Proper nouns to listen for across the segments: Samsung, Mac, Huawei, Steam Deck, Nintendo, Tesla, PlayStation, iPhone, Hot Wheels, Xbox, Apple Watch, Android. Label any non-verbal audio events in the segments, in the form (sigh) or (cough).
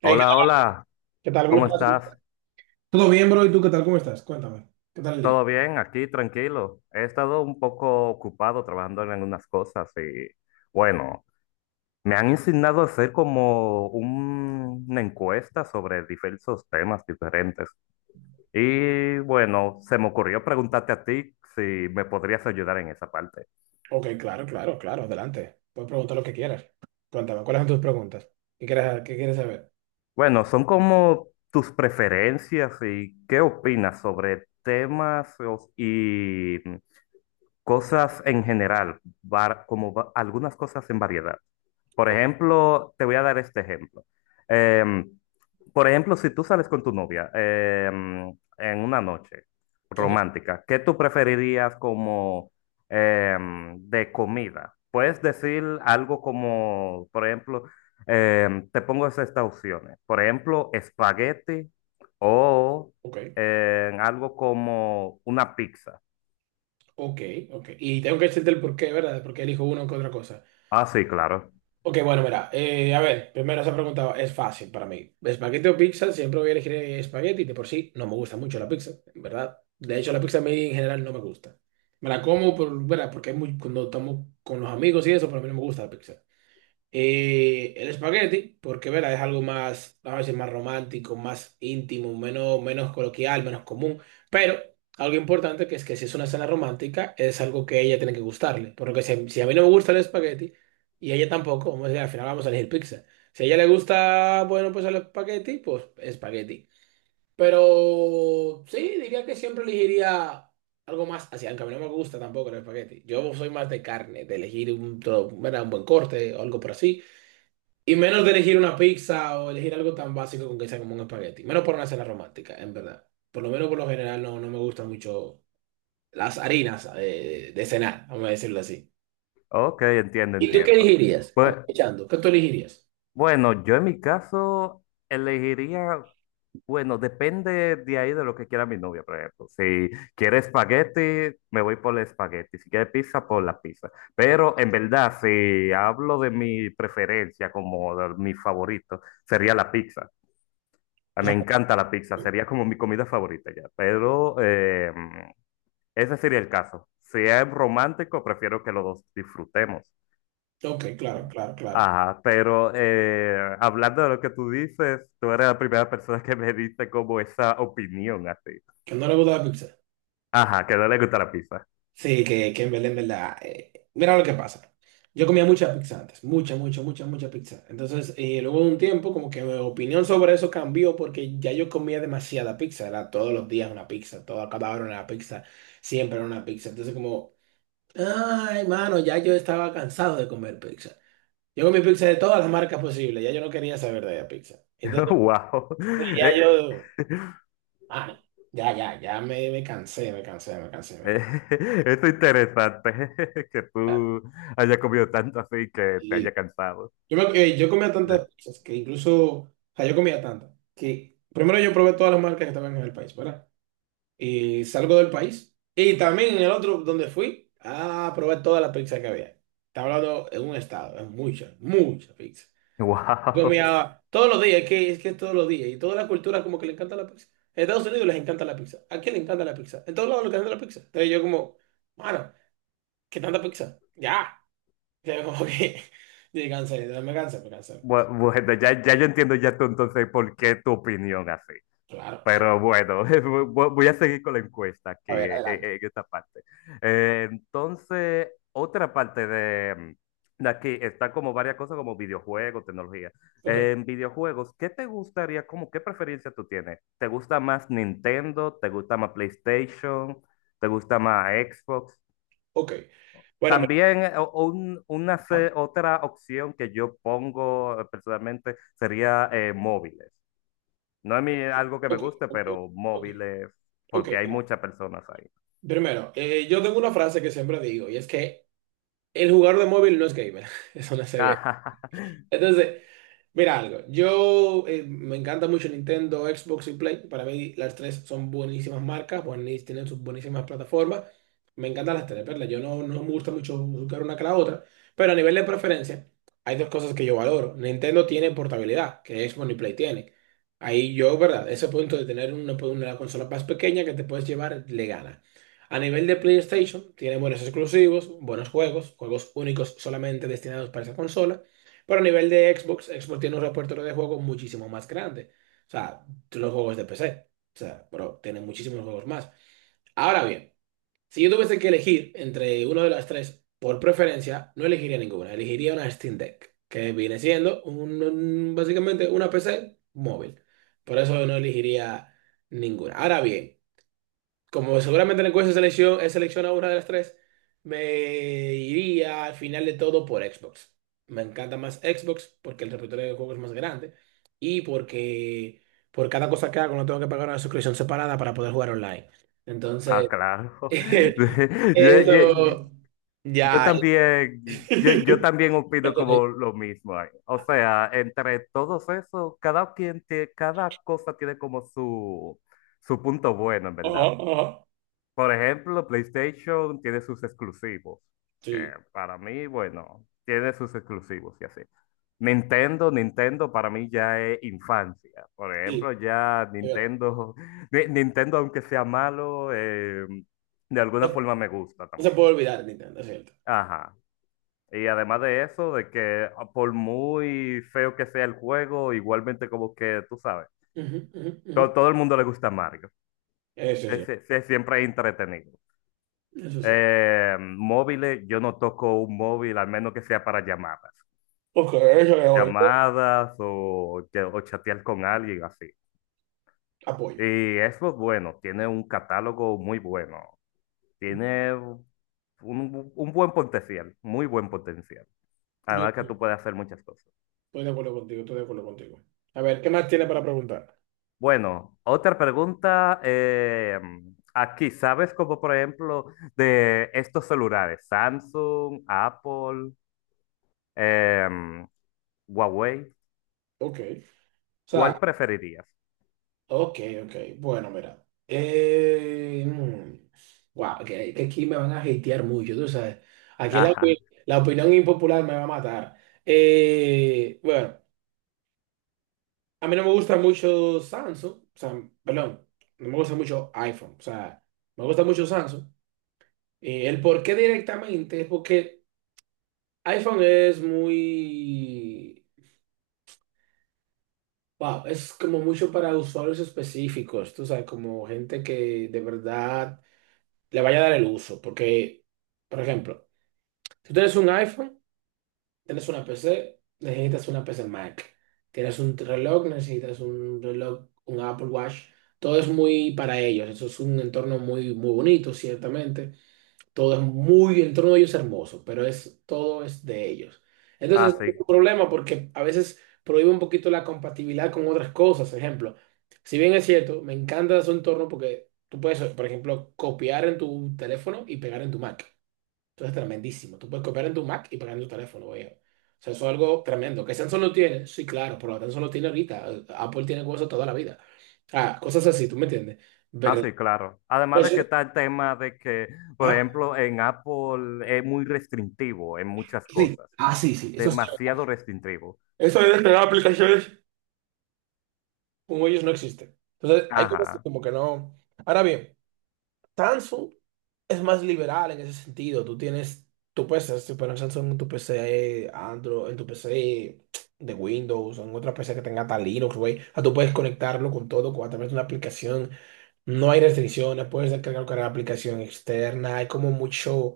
Hey, ¿qué tal? Hola, hola, ¿Qué tal? ¿Cómo ¿cómo estás? estás? Todo bien, bro. ¿Y tú qué tal? ¿Cómo estás? Cuéntame. ¿Qué tal el día? ¿Todo bien? Aquí, tranquilo. He estado un poco ocupado trabajando en algunas cosas y bueno, me han insignado hacer como una encuesta sobre diversos temas diferentes. Y bueno, se me ocurrió preguntarte a ti si me podrías ayudar en esa parte. Ok, claro, claro, claro, adelante. Puedes preguntar lo que quieras. Cuéntame, ¿cuáles son tus preguntas? ¿Qué quieres saber? Bueno, son como tus preferencias y qué opinas sobre temas o- y Cosas en general, algunas cosas en variedad. Por O- ejemplo, te voy a dar este ejemplo. Em, por ejemplo, si tú sales con tu novia en una noche Ok, romántica, ¿qué tú preferirías como de comida? Puedes decir algo como, por ejemplo, te pongo estas opciones. Por ejemplo, espagueti o ok, algo como una pizza. ok, ok. Y tengo que decirte el porqué, ¿verdad? De por qué, ¿verdad? Porque elijo uno que otra cosa. Ah, sí, claro. Ok, bueno, mira, a ver, primero esa pregunta es fácil para mí. ¿Espagueti o pizza? Siempre voy a elegir espagueti, de por sí no me gusta mucho la pizza, en ¿verdad? De hecho, la pizza a mí en general no me gusta. Me la como por, ¿verdad? Porque es muy, cuando estamos con los amigos y eso, pero a mí no me gusta la pizza. El espagueti, porque verá, es algo más, vamos a decir, más romántico, más íntimo, menos, menos coloquial, menos común. Pero algo importante que es que si es una cena romántica, es algo que a ella tiene que gustarle. Por lo que si a mí no me gusta el espagueti y a ella tampoco, vamos a decir, al final vamos a elegir pizza. Si a ella le gusta, bueno, pues el espagueti, pues espagueti. Pero sí, diría que siempre elegiría algo más así, aunque a mí no me gusta tampoco el espagueti. Yo soy más de carne, de elegir un, ¿verdad? Un buen corte o algo por así. Y menos de elegir una pizza o elegir algo tan básico con que sea como un espagueti. Menos por una cena romántica, en verdad. Por lo menos por lo general no me gustan mucho las harinas de cenar, vamos a decirlo así. Ok, entiendo, ¿Y tú qué entiendo. elegirías? Pues Aprovechando, ¿qué tú elegirías? bueno, yo en mi caso elegiría, bueno, depende de ahí de lo que quiera mi novia, por ejemplo. Si quiere espagueti, me voy por el espagueti. Si quiere pizza, por la pizza. Pero en verdad, si hablo de mi preferencia como de mi favorito, sería la pizza. A mí me O encanta la pizza, sería como mi comida favorita ya. Pero ese sería el caso. Si es romántico, prefiero que los dos disfrutemos. sea, ok, claro, claro, claro. Ajá, pero hablando de lo que tú dices, tú eres la primera persona que me dice como esa opinión así. Que no le gusta la pizza. Ajá, que no le gusta la pizza. Sí, que en verdad, en verdad. Mira lo que pasa. Yo comía mucha pizza antes, mucha, mucha, mucha, mucha pizza. Entonces, luego de un tiempo, como que mi opinión sobre eso cambió porque ya yo comía demasiada pizza. Era todos los días una pizza, toda cada hora una pizza, siempre era una pizza. Entonces, como, ay, mano, ya yo estaba cansado de comer pizza. Yo comí pizza de todas las marcas posibles, ya yo no quería saber de la pizza. (laughs) Entonces, Wow. ya Eh, yo, ah, ya, ya, ya me cansé, me cansé, me cansé, me eh, cansé. (laughs) es interesante (laughs) que tú hayas comido tanto así que te haya cansado. Yo comía Eh, tantas pizzas que incluso, o sea, yo comía tantas que primero yo probé todas las marcas que estaban en el país, ¿verdad? Y salgo del país y también en el otro donde fui a probar todas las pizzas que había. Está hablando en un estado, es mucha, mucha pizza. Yo Wow. (laughs) comía todos los días, es que es todos los días y todas las culturas como que le encanta la pizza. En Estados Unidos les encanta la pizza, aquí le encanta la pizza, en todos lados les encanta la pizza. Entonces yo como, mano, ¿qué tanta pizza? Ya, (laughs) o sea, como que, (laughs) me cansé, me cansé, me cansé. Me Bu- cansé. Bueno, ya, ya yo entiendo ya tú entonces por qué tu opinión así. Claro, Pero bueno, (laughs) voy a seguir con la encuesta aquí a ver, adelante. en esta parte. Entonces, otra parte de, de aquí está como varias cosas como videojuegos, tecnología. Ok, En videojuegos, ¿qué te gustaría, como qué preferencia tú tienes? ¿Te gusta más Nintendo? ¿Te gusta más PlayStation? ¿Te gusta más Xbox? ok. Bueno, mira, También o un- una se- otra opción que yo pongo personalmente sería móviles. No es mi- algo que me ok, guste, ok, pero ok, móviles, ok, porque hay mira. muchas personas ahí. Primero, yo tengo una frase que siempre digo y es que el jugador de móvil no es gamer. (laughs) Eso no es gamer. (laughs) Entonces, mira algo, yo me encanta mucho Nintendo, Xbox y Play. Para mí las tres son buenísimas marcas, tienen sus buenísimas plataformas. Me encantan las tres, ¿verdad? Yo no, no me gusta mucho buscar una que la otra, pero a nivel de preferencia hay dos cosas que yo valoro. Nintendo tiene portabilidad, que Xbox y Play tienen. Ahí yo, ¿verdad? Ese punto de tener una, pues, una consola más pequeña que te puedes llevar le gana. A nivel de PlayStation, tiene buenos exclusivos, buenos juegos, juegos únicos solamente destinados para esa consola. Pero a nivel de Xbox, Xbox tiene un repertorio de juegos muchísimo más grande. O sea, los juegos de PC. O sea, pero tiene muchísimos juegos más. Ahora bien, si yo tuviese que elegir entre uno de las tres, por preferencia, no elegiría ninguna. Elegiría una Steam Deck, que viene siendo básicamente una PC móvil. Por eso no elegiría ninguna. Ahora bien, como seguramente el encuesta selección, he seleccionado una de las tres, me iría al final de todo por Xbox. Me encanta más Xbox porque el repertorio de juegos es más grande y porque por cada cosa que hago no tengo que pagar una suscripción separada para poder jugar online. Ah, Entonces, claro. (laughs) (laughs) Yo, yo- eso yo ya es. también, (laughs) yo también ¿Qué opino tenéis? como lo mismo ahí. O sea, entre todos esos, cada cosa tiene como su punto bueno, en Ajá, verdad. ajá. Por ejemplo, PlayStation tiene sus exclusivos, que Sí, para mí, bueno, tiene sus exclusivos y así. Nintendo, Nintendo para mí ya es infancia. Por ejemplo, sí, ya es verdad. Nintendo, (laughs) Nintendo aunque sea malo, de No, alguna forma me gusta no se también. puede olvidar Nintendo, es cierto. Ajá. Y además de eso, de que ah, por muy feo que sea el juego, igualmente como que, tú sabes, Ujú, ujú, ujú. todo el mundo le gusta Mario. Eso Se- sí, se- se- siempre es entretenido. eso sí. Móviles, yo no toco un móvil, al menos que sea para llamadas. Ok, eso es bueno. Llamadas o, o chatear con alguien así. Apoyo. Y eso es bueno, tiene un catálogo muy bueno. Tiene un buen potencial, muy buen potencial. Yo Además que tú estoy puedes hacer muchas cosas. de acuerdo contigo, estoy de acuerdo contigo. A ver, ¿qué más tiene para preguntar? Bueno, otra pregunta aquí, ¿sabes como por ejemplo de estos celulares, Samsung, Apple, em, Huawei? Ok. O sea, ¿Cuál preferirías? ok, ok. Bueno, mira. Wow, que aquí me van a hatear mucho, tú sabes. Aquí la, Ajá, la opinión impopular me va a matar. Bueno, a mí no me gusta mucho Samsung. O sea, perdón, no me gusta mucho iPhone. O sea, me gusta mucho Samsung. El por qué directamente es porque iPhone es muy... Wow, es como mucho para usuarios específicos, tú sabes, como gente que de verdad le vaya a dar el uso, porque, por ejemplo, si tú tienes un iPhone, tienes una PC, necesitas una PC Mac, tienes un reloj, necesitas un reloj, un Apple Watch, todo es muy para ellos, eso es un entorno muy, muy bonito, ciertamente, todo es muy, el entorno de ellos es hermoso, pero es, todo es de ellos. Entonces, es así, un problema porque a veces prohíbe un poquito la compatibilidad con otras cosas. Ejemplo, si bien es cierto, me encanta su entorno porque tú puedes, por ejemplo, copiar en tu teléfono y pegar en tu Mac. Eso es tremendísimo. Tú puedes copiar en tu Mac y pegar en tu teléfono, viejo. O sea, eso es algo tremendo. ¿Que Samsung lo tiene? Sí, claro, pero Samsung lo tiene ahorita. Apple tiene cosas toda la vida. Ah, cosas así, ¿tú me entiendes? Verdad así, claro. Además de que Eso- está el tema de que, por ajá, ejemplo, en Apple es muy restrictivo en muchas sí. cosas, Ah, sí, sí. Eso es demasiado restrictivo. eso de descargar aplicaciones como ellos no existe. Entonces, hay cosas que Ajá, como que no. Ahora bien, Samsung es más liberal en ese sentido. Tú tienes tu PC, si pones Samsung en tu PC, Android, en tu PC de Windows, o en otra PC que tenga tal Linux, güey. O sea, tú puedes conectarlo con todo a través de una aplicación. No hay restricciones, puedes descargar cualquier aplicación externa. Hay como mucho.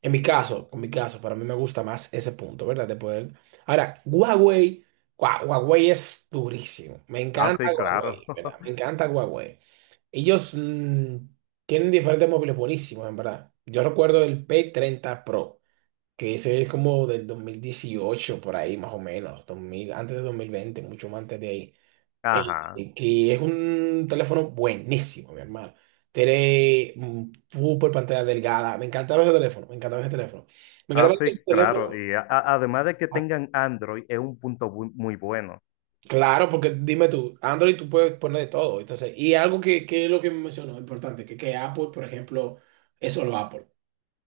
En mi caso, para mí me gusta más ese punto, ¿verdad? De poder. Ahora, Huawei, Huawei es durísimo. Me encanta así, claro. Huawei, (laughs) ¿verdad? Me encanta Huawei. Ellos tienen diferentes móviles buenísimos, en verdad. Yo recuerdo el P30 Pro, que ese es como del 2018 por ahí, más o menos, 2000 antes de 2020, mucho más antes de ahí eh, Ajá, que es un teléfono buenísimo, mi hermano. Tiene super pantalla delgada. Me encantaba ese teléfono, me encantaba ese teléfono. Me encantaba así, ese claro. teléfono. Y además de que Ah, tengan Android, es un muy bueno. claro, porque dime tú, Android tú puedes poner de todo. Entonces, y algo que es lo que me mencionó, importante, que Apple, por ejemplo, es solo Apple.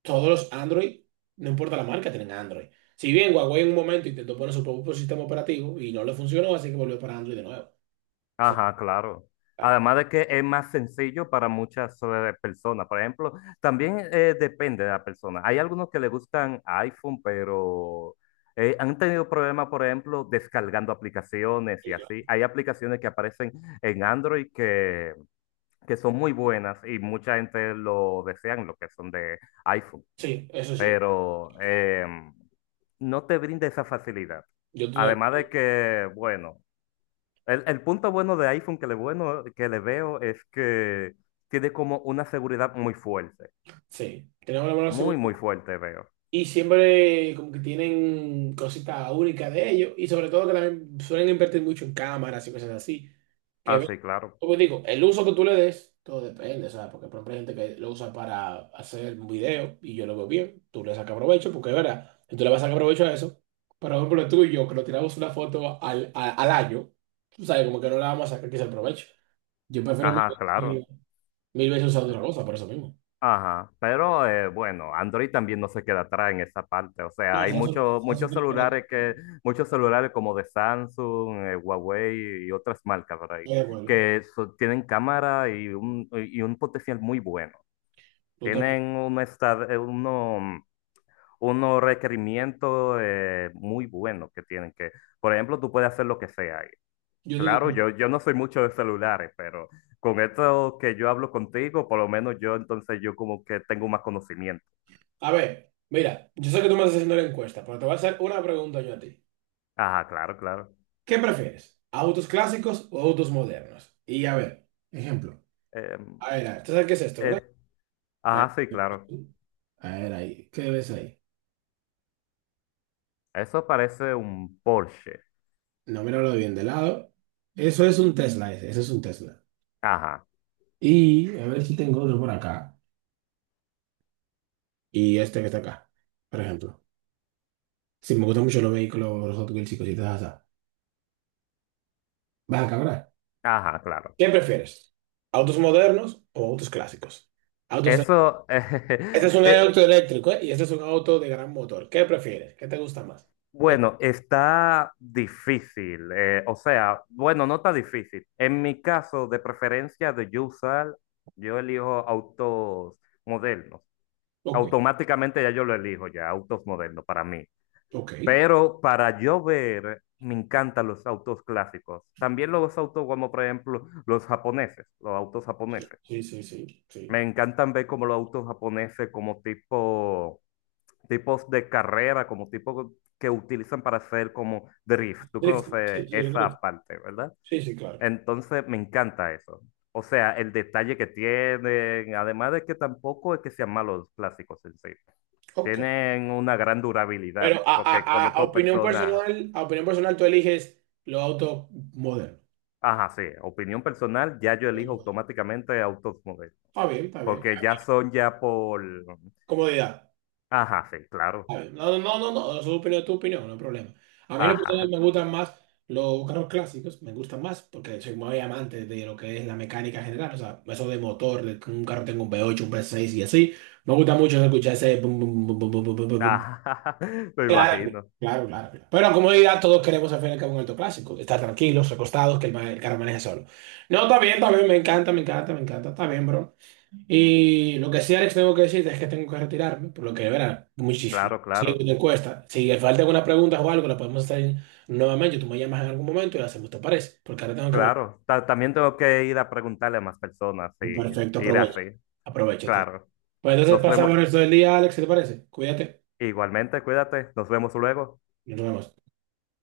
Todos los Android, no importa la marca, tienen Android. Si bien Huawei en un momento intentó poner su propio sistema operativo y no le funcionó, así que volvió para Android de nuevo. O sea, Ajá, claro. ah, Además de que es más sencillo para muchas personas. Por ejemplo, también depende de la persona. Hay algunos que le gustan iPhone, pero han tenido problemas, por ejemplo, descargando aplicaciones y así. Hay aplicaciones que aparecen en Android que son muy buenas y mucha gente lo desean, lo que son de iPhone, sí, eso es cierto. pero no te brinda esa facilidad. Yo te Además de que, bueno. El punto bueno de iPhone que le, bueno, que le veo es que tiene como una seguridad muy fuerte. Sí, tenemos la buena Muy, seguridad. muy fuerte veo. Y siempre como que tienen cositas únicas de ellos. Y sobre todo que también suelen invertir mucho en cámaras y cosas así. Ah, Que, sí, claro. como digo, el uso que tú le des, todo depende, ¿sabes? Porque por ejemplo hay gente que lo usa para hacer un video y yo lo veo bien. Tú le sacas provecho, porque es verdad. Y tú le vas a sacar provecho a eso. Pero por ejemplo tú y yo, que nos tiramos una foto al año, tú sabes, como que no la vamos a sacar quizá el provecho. Yo prefiero mil Ajá, veces, claro. mil veces usar otra cosa, por eso mismo. Ajá. Pero bueno, Android también no se queda atrás en esa parte. O sea, No, hay Samsung, muchos Samsung muchos tiene buena celulares que, cámara. muchos celulares como de Samsung, Huawei y otras marcas, ¿verdad? Bueno, Tienen cámara y un potencial muy bueno. tú también. Tienen una, unos requerimientos muy buenos que tienen que, por ejemplo, tú puedes hacer lo que sea ahí. Yo te Claro, tengo- yo no soy mucho de celulares, pero con esto que yo hablo contigo, por lo menos yo entonces yo como que tengo más conocimiento. A ver, mira, yo sé que tú me estás haciendo la encuesta, pero te voy a hacer una pregunta yo a ti. Ajá, claro, claro. ¿Qué prefieres? ¿Autos clásicos o autos modernos? Y a ver, ejemplo. Eh, A ver, ¿tú sabes qué es esto, verdad? es- A ver, ajá, sí, claro. a ver, ahí, ¿qué ves ahí? Eso parece un Porsche. No, míralo bien de lado. Eso es un Tesla, ese es un Tesla. Ajá, Y a ver si tengo otro por acá. Y este que está acá, por ejemplo. Si me gustan mucho los vehículos, los Hot Wheels y cositas así. Vas acá, ¿verdad? ajá, claro. ¿Qué prefieres? ¿Autos modernos o autos clásicos? Autos de- Eso, Este es (laughs) un eh, auto eléctrico, ¿eh? Y este es un auto de gran motor. ¿Qué prefieres? ¿Qué te gusta más? ¿Qué- Bueno, está difícil. O sea, bueno, no está difícil. En mi caso, de preferencia de yo usar, yo elijo autos modernos. Ok, Automáticamente ya yo lo elijo, ya autos modernos para mí. ok, Pero para yo ver, me encantan los autos clásicos. También los autos como, por ejemplo, los japoneses, los autos sí, japoneses. sí, sí, sí, sí. Me encantan ver como los autos japoneses como tipo tipos de carrera, como tipos que utilizan para hacer como drift. Tú Drifting. Sí, conoces sí, un esa drifting. parte, ¿verdad? Sí, sí, claro. Entonces me encanta eso. O sea, el detalle que tienen, además de que tampoco es que sean malos los plásticos en sí. Ok. Tienen una gran Pero durabilidad, porque conozco personas, a opinión personal, tú eliges los autos modernos. ajá, sí, opinión personal, ya yo elijo automáticamente autos modelo, Está bien, está bien. porque ya son ya por, Comodidad. ajá, sí, claro, ¿Sabes? No, no, no, no, no, su opinión es tu opinión, no hay problema. A mí en lo personal ajá, me gustan más los carros clásicos, me gustan más porque soy muy amante de lo que es la mecánica general, o sea, eso de motor, de que un carro tenga un V8, un V6 y así. Me gusta mucho escuchar ese... bum, bum, bum, bum, bum, bum, bum, bum, bum. ajá, (laughs) me Claro, imagino, claro, claro, claro. Pero en comodidad todos queremos al fin y al cabo un auto clásico, estar tranquilos, recostados, que el, el carro maneje solo. No, está bien, me encanta, me encanta, me encanta, está bien, bro. Y lo que sí, Alex, tengo que decirte es que tengo que retirarme, por lo que, de verdad, muchísimo. claro, Sí, claro. te cuesta. Si te falta alguna pregunta o algo, la podemos hacer nuevamente. Tú me llamas en algún momento y la hacemos, ¿te parece? Porque ahora tengo que mover. Claro, también tengo que ir a preguntarle a más personas y Perfecto, ir aprovecho. así. Aprovecho entonces. Claro, Pues entonces nos pasamos vemos el resto del día, Alex, ¿te parece? Cuídate, igualmente, cuídate, nos vemos luego. nos vemos.